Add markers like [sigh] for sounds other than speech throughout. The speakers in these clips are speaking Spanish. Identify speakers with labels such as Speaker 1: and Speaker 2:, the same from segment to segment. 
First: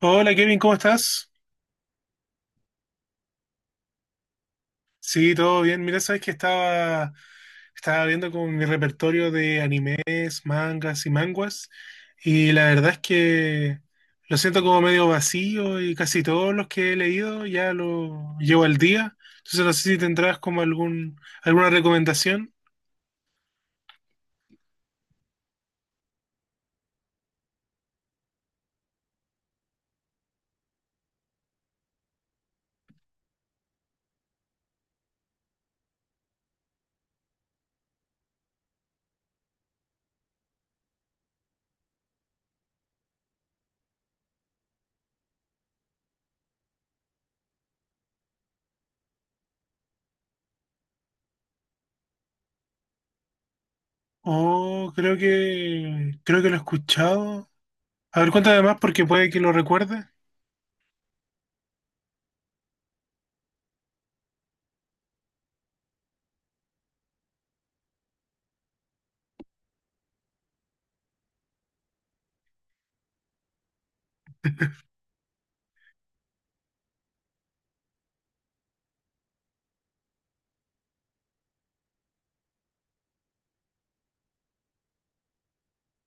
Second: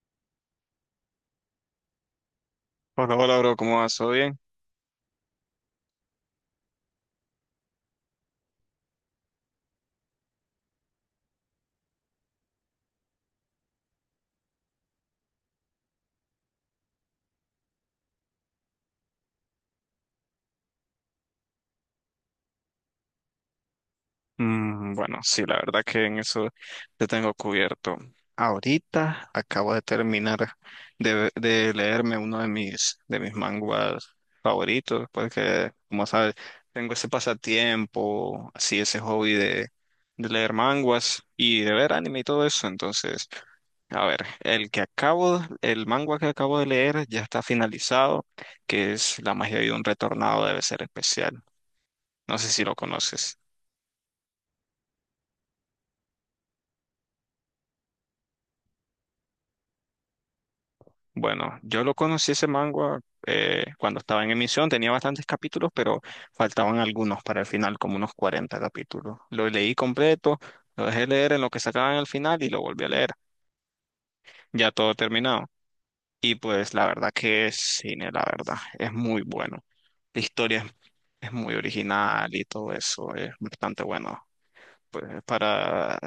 Speaker 1: Hola Kevin, ¿cómo estás?
Speaker 2: Hola, hola, bro, ¿cómo vas? ¿Todo bien?
Speaker 1: Sí, todo bien. Mira, sabes que estaba viendo con mi repertorio de animes, mangas y manguas, y la verdad es que lo siento como medio vacío y casi todos los que he leído ya lo llevo al día. Entonces no sé si tendrás como algún, alguna recomendación.
Speaker 2: Bueno, sí, la verdad que en eso te tengo cubierto. Ahorita acabo de terminar de leerme uno de mis manguas favoritos, porque, como sabes, tengo ese pasatiempo, así, ese hobby de leer manguas y de ver anime y todo eso. Entonces, a ver, el manga que acabo de leer ya está finalizado, que es La magia de un retornado debe ser especial. No sé si lo conoces.
Speaker 1: Oh, creo que lo he escuchado. A ver, cuéntame más porque puede que lo recuerde.
Speaker 2: Bueno, yo lo conocí ese manga cuando estaba en emisión, tenía bastantes capítulos, pero faltaban algunos para el final, como unos 40 capítulos. Lo leí completo, lo dejé leer en lo que sacaban al final y lo volví a leer, ya todo terminado. Y pues la verdad que es cine, la verdad, es muy bueno. La historia es muy original y todo eso, es bastante bueno. Pues para,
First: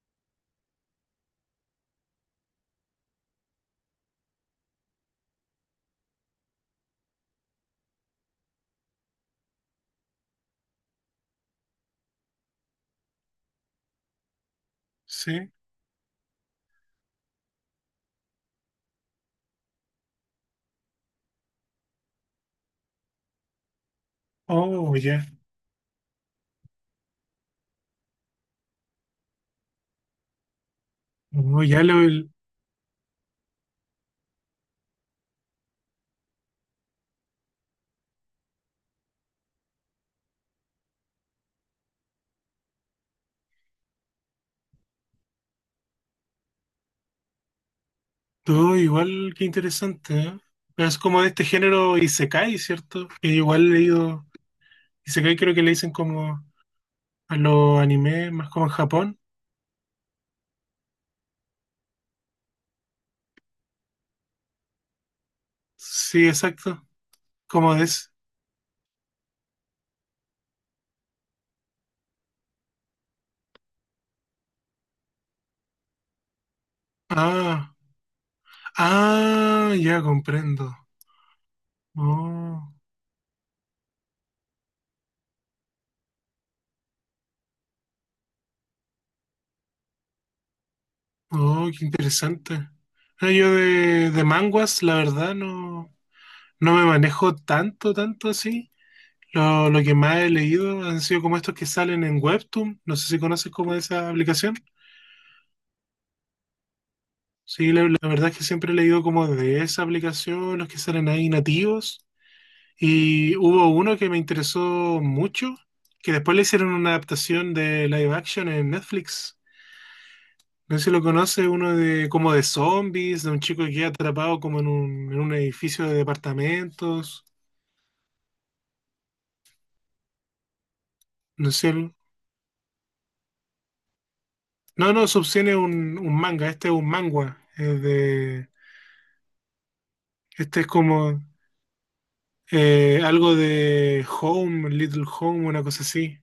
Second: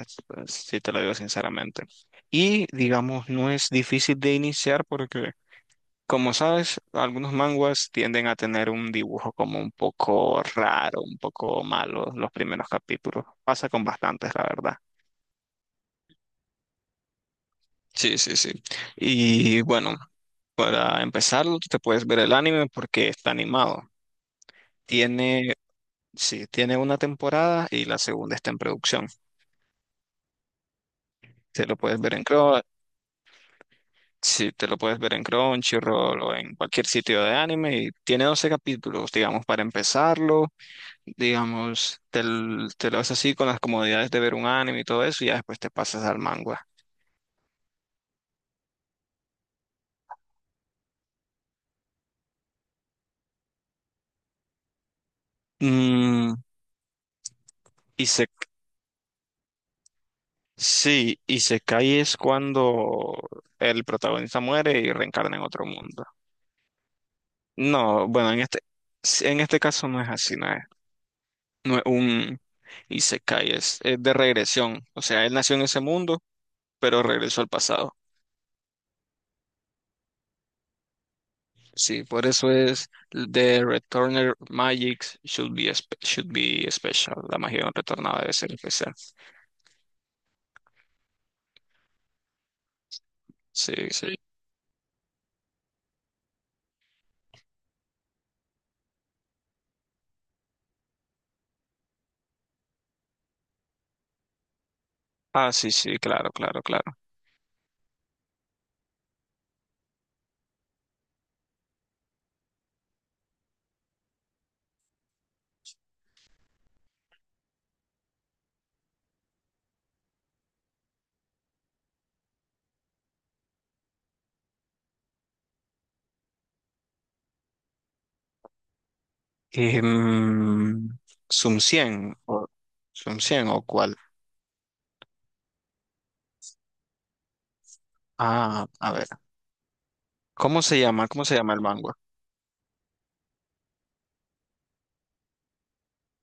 Speaker 2: si te lo digo sinceramente. Y digamos, no es difícil de iniciar porque como sabes, algunos manguas tienden a tener un dibujo como un poco raro, un poco malo los primeros capítulos. Pasa con bastantes, la verdad.
Speaker 1: Sí.
Speaker 2: Sí, sí, sí. Y bueno, para empezarlo, tú te puedes ver el anime porque está animado.
Speaker 1: Oh, ya.
Speaker 2: Tiene, sí, tiene una temporada y la segunda está en producción.
Speaker 1: Oh,
Speaker 2: Te lo
Speaker 1: ya lo.
Speaker 2: puedes ver en Crunchy, sí, te lo puedes ver en Crunchyroll o en cualquier sitio de anime y tiene 12 capítulos, digamos, para empezarlo. Digamos, te lo haces así con las comodidades de ver un anime y todo eso, y ya después te pasas al manga.
Speaker 1: Todo igual, qué interesante, ¿eh? Pero es como de este género Isekai, ¿cierto? Que igual he leído. Isekai creo que le dicen
Speaker 2: Mm,
Speaker 1: como a los
Speaker 2: y se,
Speaker 1: animes, más como en Japón.
Speaker 2: sí, y se cae es cuando el protagonista muere y reencarna en otro mundo.
Speaker 1: Sí, exacto. Como de
Speaker 2: No,
Speaker 1: ese.
Speaker 2: bueno, sí, en este caso no es así, no es un Isekai, es de regresión. O sea, él nació en ese mundo, pero regresó al
Speaker 1: Ah,
Speaker 2: pasado.
Speaker 1: ah, ya comprendo.
Speaker 2: Sí, por eso
Speaker 1: Oh,
Speaker 2: es The Returner Magic should be special. La magia de un retornado debe ser especial.
Speaker 1: oh, qué interesante. Ah, yo
Speaker 2: Sí,
Speaker 1: de,
Speaker 2: sí.
Speaker 1: de manguas, la verdad, no, no me manejo tanto, tanto así. Lo que más he leído han sido como estos que salen en Webtoon. No sé si conoces como esa aplicación.
Speaker 2: Ah, sí, sí, claro, claro, claro.
Speaker 1: Sí, la verdad es que siempre he leído como de esa aplicación, los que salen ahí nativos. Y hubo uno que me interesó mucho, que después le hicieron una adaptación de live action en Netflix. No sé si lo conoce, uno de como de zombies, de un chico que queda atrapado como en un edificio de departamentos.
Speaker 2: Em,
Speaker 1: No
Speaker 2: Sum
Speaker 1: sé.
Speaker 2: 100 o Sum 100 o cuál.
Speaker 1: No, no, Subsidian es un manga, este es un manga. Es de,
Speaker 2: Ah, a ver.
Speaker 1: este
Speaker 2: ¿Cómo
Speaker 1: es
Speaker 2: se llama?
Speaker 1: como
Speaker 2: ¿Cómo se llama el manga?
Speaker 1: algo de Home, Little Home, una cosa así.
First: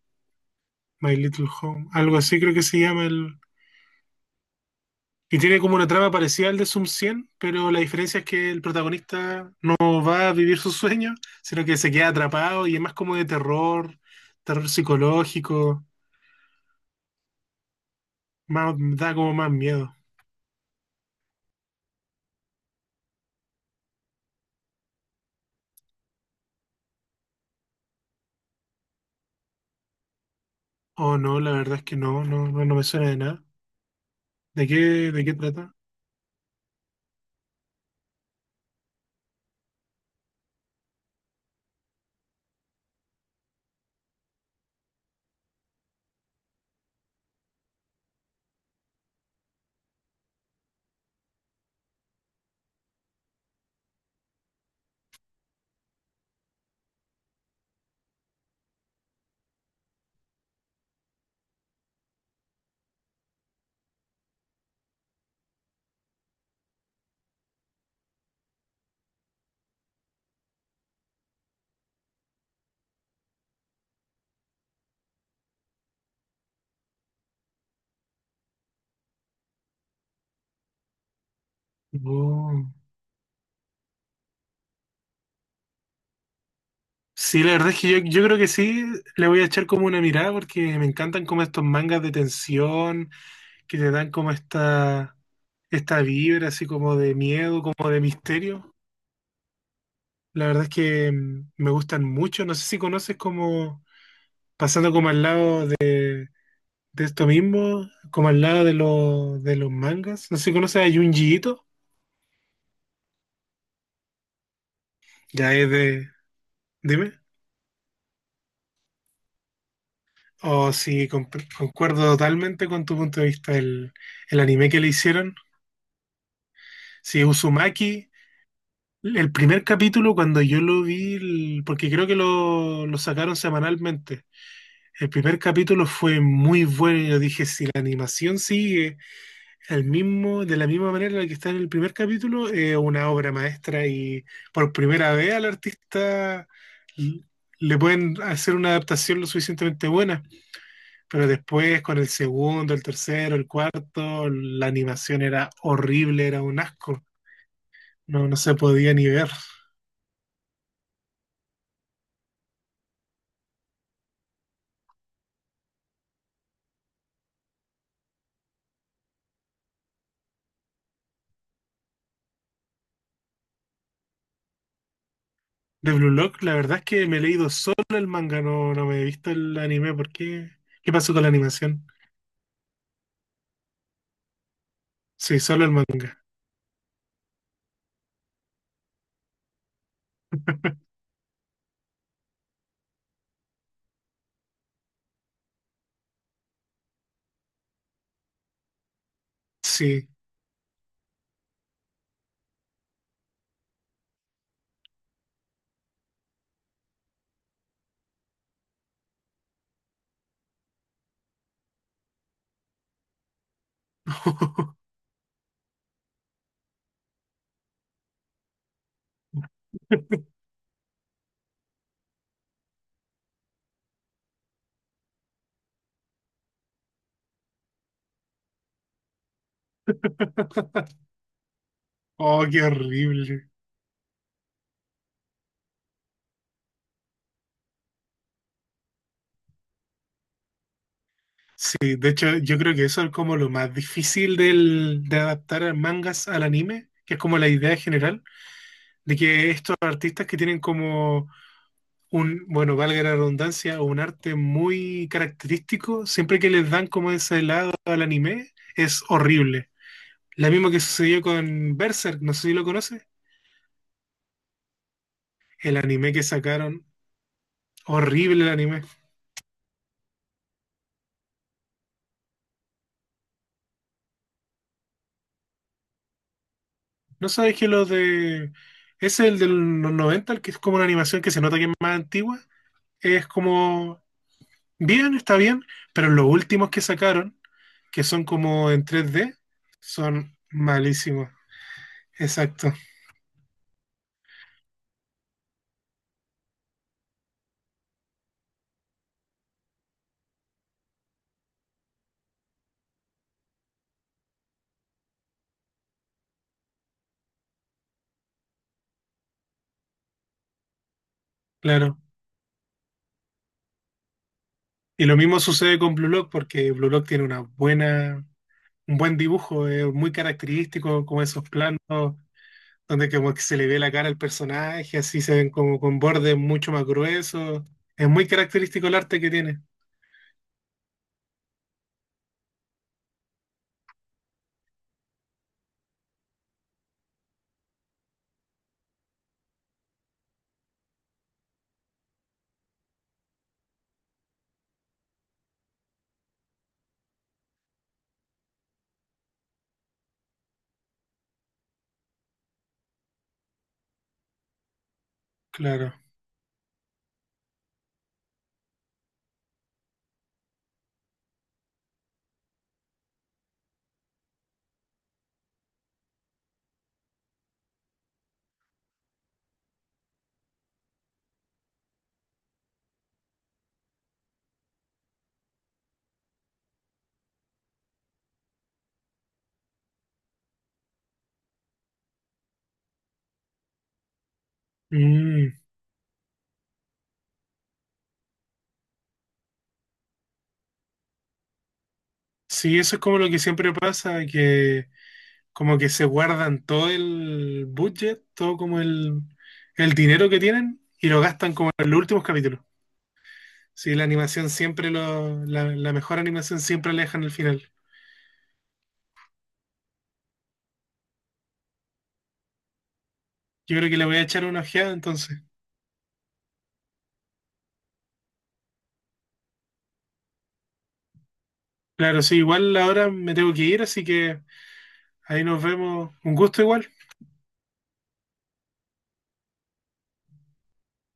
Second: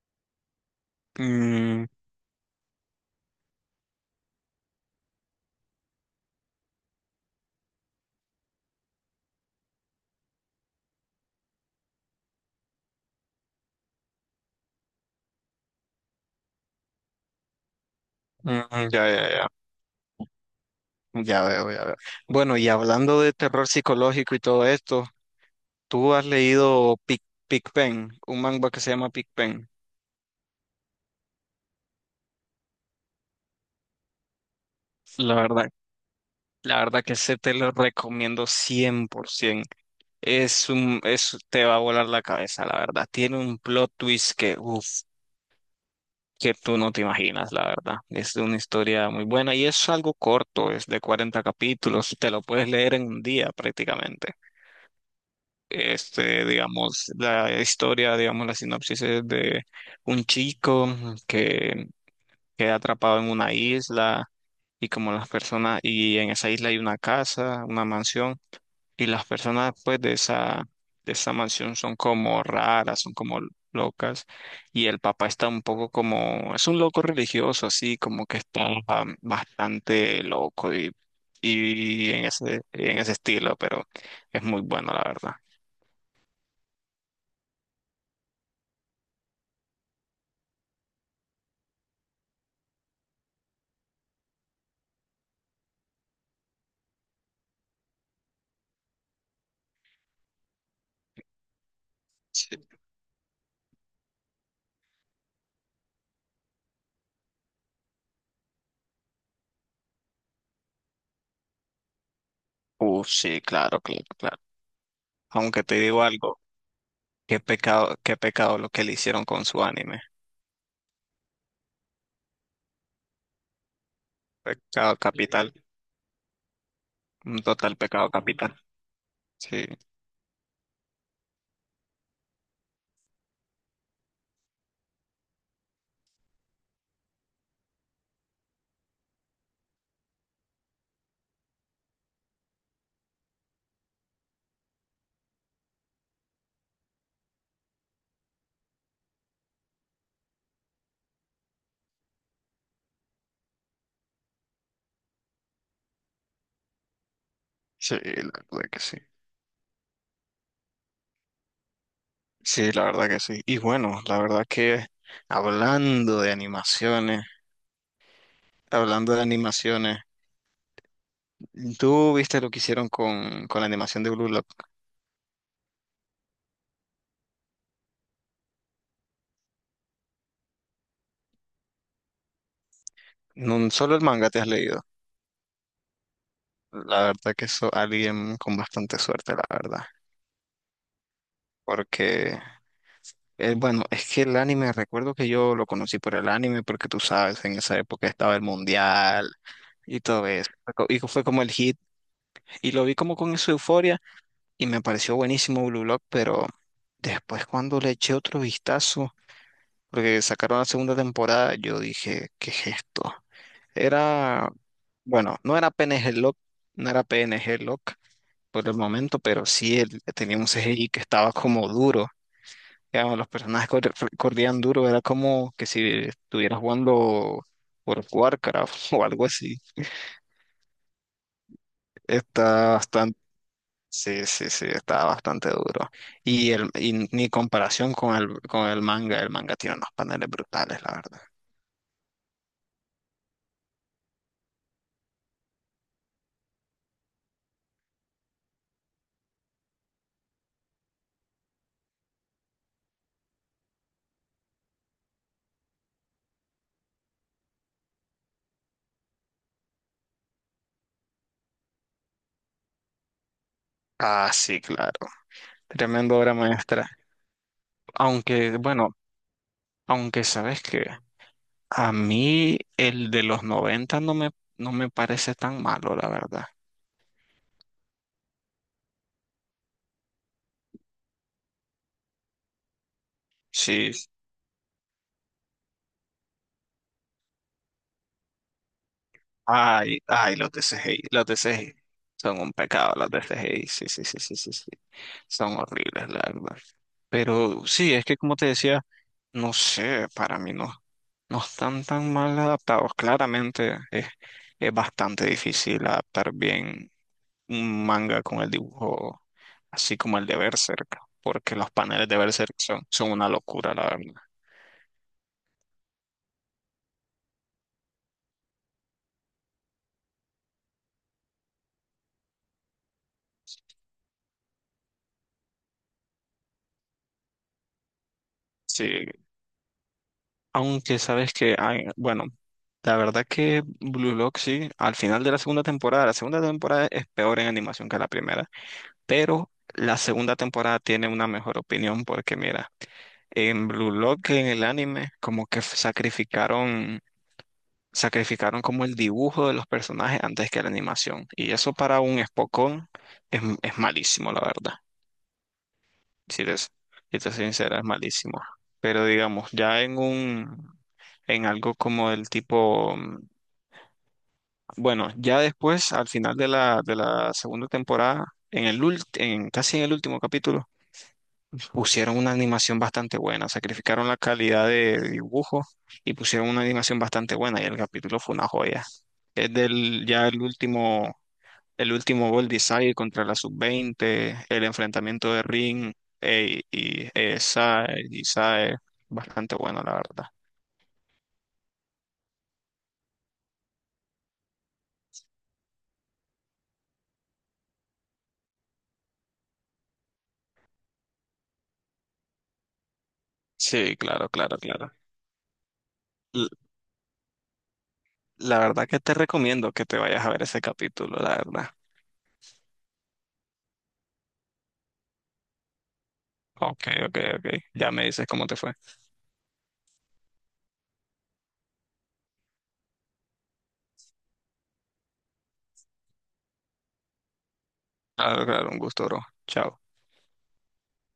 Speaker 1: My Little
Speaker 2: Mm,
Speaker 1: Home, algo así creo que se llama el... Y tiene como una trama parecida al de Sum 100, pero la diferencia es que el protagonista no va a vivir sus sueños, sino que se queda atrapado y es más como de terror, terror psicológico,
Speaker 2: mm,
Speaker 1: más,
Speaker 2: mm, ya,
Speaker 1: da
Speaker 2: ya,
Speaker 1: como
Speaker 2: ya.
Speaker 1: más miedo.
Speaker 2: Ya veo, ya veo. Bueno, y hablando de terror psicológico y todo esto, ¿tú has leído Pen, un manga que se llama Pic Pen?
Speaker 1: Oh, no, la verdad es que no, no, no, no me suena de nada. ¿De qué, de qué
Speaker 2: La verdad
Speaker 1: trata?
Speaker 2: La verdad que ese te lo recomiendo 100%. Te va a volar la cabeza, la verdad. Tiene un plot twist que, uff, que tú no te imaginas, la verdad. Es una historia muy buena y es algo corto, es de 40 capítulos. Te lo puedes leer en un día prácticamente. Este, digamos, la sinopsis es de un chico que queda atrapado en una isla y como las personas, y en esa isla hay una casa, una mansión. Y las personas pues de esa mansión son como raras, son como locas. Y el papá está un poco como, es un loco religioso, así como que está ah, bastante loco y en ese,
Speaker 1: Oh.
Speaker 2: en ese estilo, pero es muy bueno, la verdad.
Speaker 1: Sí, la verdad es que yo creo que sí, le voy a echar como una mirada porque me encantan como estos mangas de tensión que te dan como esta vibra así como de miedo, como de misterio. La verdad es que me gustan mucho.
Speaker 2: Sí.
Speaker 1: No sé si conoces como, pasando como al lado de esto mismo, como al lado de los mangas. No sé si conoces a Junji Ito.
Speaker 2: Sí, claro, claro, claro.
Speaker 1: Ya
Speaker 2: Aunque
Speaker 1: es
Speaker 2: te digo
Speaker 1: de...
Speaker 2: algo,
Speaker 1: Dime.
Speaker 2: qué pecado lo que le hicieron con su anime.
Speaker 1: O si concuerdo totalmente con tu punto de vista, el anime que le
Speaker 2: Pecado
Speaker 1: hicieron.
Speaker 2: capital,
Speaker 1: Si
Speaker 2: un total
Speaker 1: Uzumaki,
Speaker 2: pecado capital.
Speaker 1: el primer
Speaker 2: Sí,
Speaker 1: capítulo cuando yo lo vi, porque creo que lo sacaron semanalmente. El primer capítulo fue muy bueno y yo dije, si la animación sigue al mismo, de la misma manera en la que está en el primer capítulo, es una obra maestra y por primera vez al artista l- le pueden hacer una adaptación lo suficientemente buena, pero después con el segundo, el tercero, el cuarto, la animación era horrible, era un asco,
Speaker 2: sí,
Speaker 1: no,
Speaker 2: la
Speaker 1: no se
Speaker 2: verdad que
Speaker 1: podía
Speaker 2: sí.
Speaker 1: ni ver.
Speaker 2: Sí, la verdad que sí. Y bueno, la verdad que hablando de animaciones, hablando de animaciones, tú viste lo que hicieron con la animación de Blue Lock.
Speaker 1: De Blue Lock, la verdad es que me he leído solo el manga, no, no me he visto el anime, ¿por qué? ¿Qué pasó con la animación?
Speaker 2: No solo el manga te has leído.
Speaker 1: Sí, solo el manga.
Speaker 2: La verdad que eso alguien con bastante suerte, la verdad. Porque, bueno, es que el anime, recuerdo que yo lo conocí por el anime, porque tú sabes, en esa época estaba el mundial y
Speaker 1: Sí.
Speaker 2: todo eso. Y fue como el hit. Y lo vi como con esa euforia y me pareció buenísimo Blue Lock, pero después cuando le eché otro vistazo, porque sacaron la segunda temporada, yo dije, ¿qué es esto? Era,
Speaker 1: [laughs]
Speaker 2: bueno, no era P N G Lock, no era P N G Lock por el momento, pero sí tenía un CGI que estaba como duro. Digamos, los personajes corrían duro, era como que si estuviera jugando por Warcraft [laughs] o algo así.
Speaker 1: Oh, qué
Speaker 2: Está
Speaker 1: horrible.
Speaker 2: Sí, sí, sí, está bastante duro. Y ni comparación con con el manga tiene unos paneles brutales, la verdad.
Speaker 1: Sí, de hecho, yo creo que eso es como lo más difícil del, de adaptar a mangas al anime, que es como la idea general, de que estos artistas que tienen como un, bueno, valga la redundancia, un arte muy característico, siempre que les dan como ese lado al anime, es horrible. La misma que sucedió con Berserk, no sé si lo conoces,
Speaker 2: Ah, sí, claro.
Speaker 1: el anime
Speaker 2: Tremendo
Speaker 1: que
Speaker 2: obra
Speaker 1: sacaron,
Speaker 2: maestra.
Speaker 1: horrible el
Speaker 2: Aunque,
Speaker 1: anime.
Speaker 2: bueno, aunque sabes que a mí el de los 90 no me parece tan malo, la verdad.
Speaker 1: No sabes que los de. Ese es el de los 90, el que es como una animación que se nota que es más antigua. Es
Speaker 2: Sí.
Speaker 1: como. Bien, está bien, pero los últimos que sacaron, que son como en tres d
Speaker 2: Ay,
Speaker 1: son
Speaker 2: ay, los de CGI, los
Speaker 1: malísimos.
Speaker 2: de CGI. Son un
Speaker 1: Exacto,
Speaker 2: pecado los de CGI, sí, sí, sí, sí, sí, sí. Son horribles, la verdad. Pero sí, es que como te decía, no sé, para mí no, no están tan mal adaptados. Claramente es bastante difícil adaptar bien un manga con el dibujo, así como el de Berserk, porque los
Speaker 1: claro.
Speaker 2: paneles de Berserk son una locura, la verdad.
Speaker 1: Y lo mismo sucede con Blue Lock, porque Blue Lock tiene una buena, un buen dibujo, es muy característico, como esos planos donde como que se le ve la cara al personaje, así se ven como con bordes mucho más gruesos. Es muy característico
Speaker 2: Sí,
Speaker 1: el arte que tiene.
Speaker 2: aunque sabes que, hay, bueno, la verdad que Blue Lock sí, al final de la segunda temporada es peor en animación que la primera, pero la segunda temporada tiene una mejor opinión porque mira, en Blue Lock, en el anime, como que sacrificaron como el dibujo de los personajes antes que la animación. Y eso para un espocón es malísimo, la verdad.
Speaker 1: Claro.
Speaker 2: Si te soy sincera, es malísimo. Pero digamos, ya en algo como el tipo, mm, bueno, ya después, al final de la segunda temporada, en el ult- en, casi en el último capítulo, pusieron una animación bastante buena, sacrificaron la calidad de dibujo y pusieron una animación bastante buena y el capítulo fue una joya. Es del ya el último Bold Desire contra la Sub-20, el enfrentamiento de
Speaker 1: Mm,
Speaker 2: Ring y Sae, bastante bueno la verdad.
Speaker 1: sí, eso es como lo que siempre pasa, que como que se guardan todo el budget, todo como el dinero que tienen y lo gastan como en los últimos capítulos. Sí,
Speaker 2: Sí,
Speaker 1: la
Speaker 2: claro,
Speaker 1: animación
Speaker 2: claro,
Speaker 1: siempre
Speaker 2: claro.
Speaker 1: lo, la mejor
Speaker 2: L-
Speaker 1: animación siempre la dejan al final.
Speaker 2: La verdad que te recomiendo que te vayas a ver ese capítulo, la verdad.
Speaker 1: Yo creo que le voy a echar una ojeada entonces.
Speaker 2: Ok, ok, ok. Ya me dices cómo te fue.
Speaker 1: Claro, sí, igual ahora me tengo que ir, así que ahí nos vemos. Un gusto igual.
Speaker 2: Claro, claro, un gusto, bro. Chao.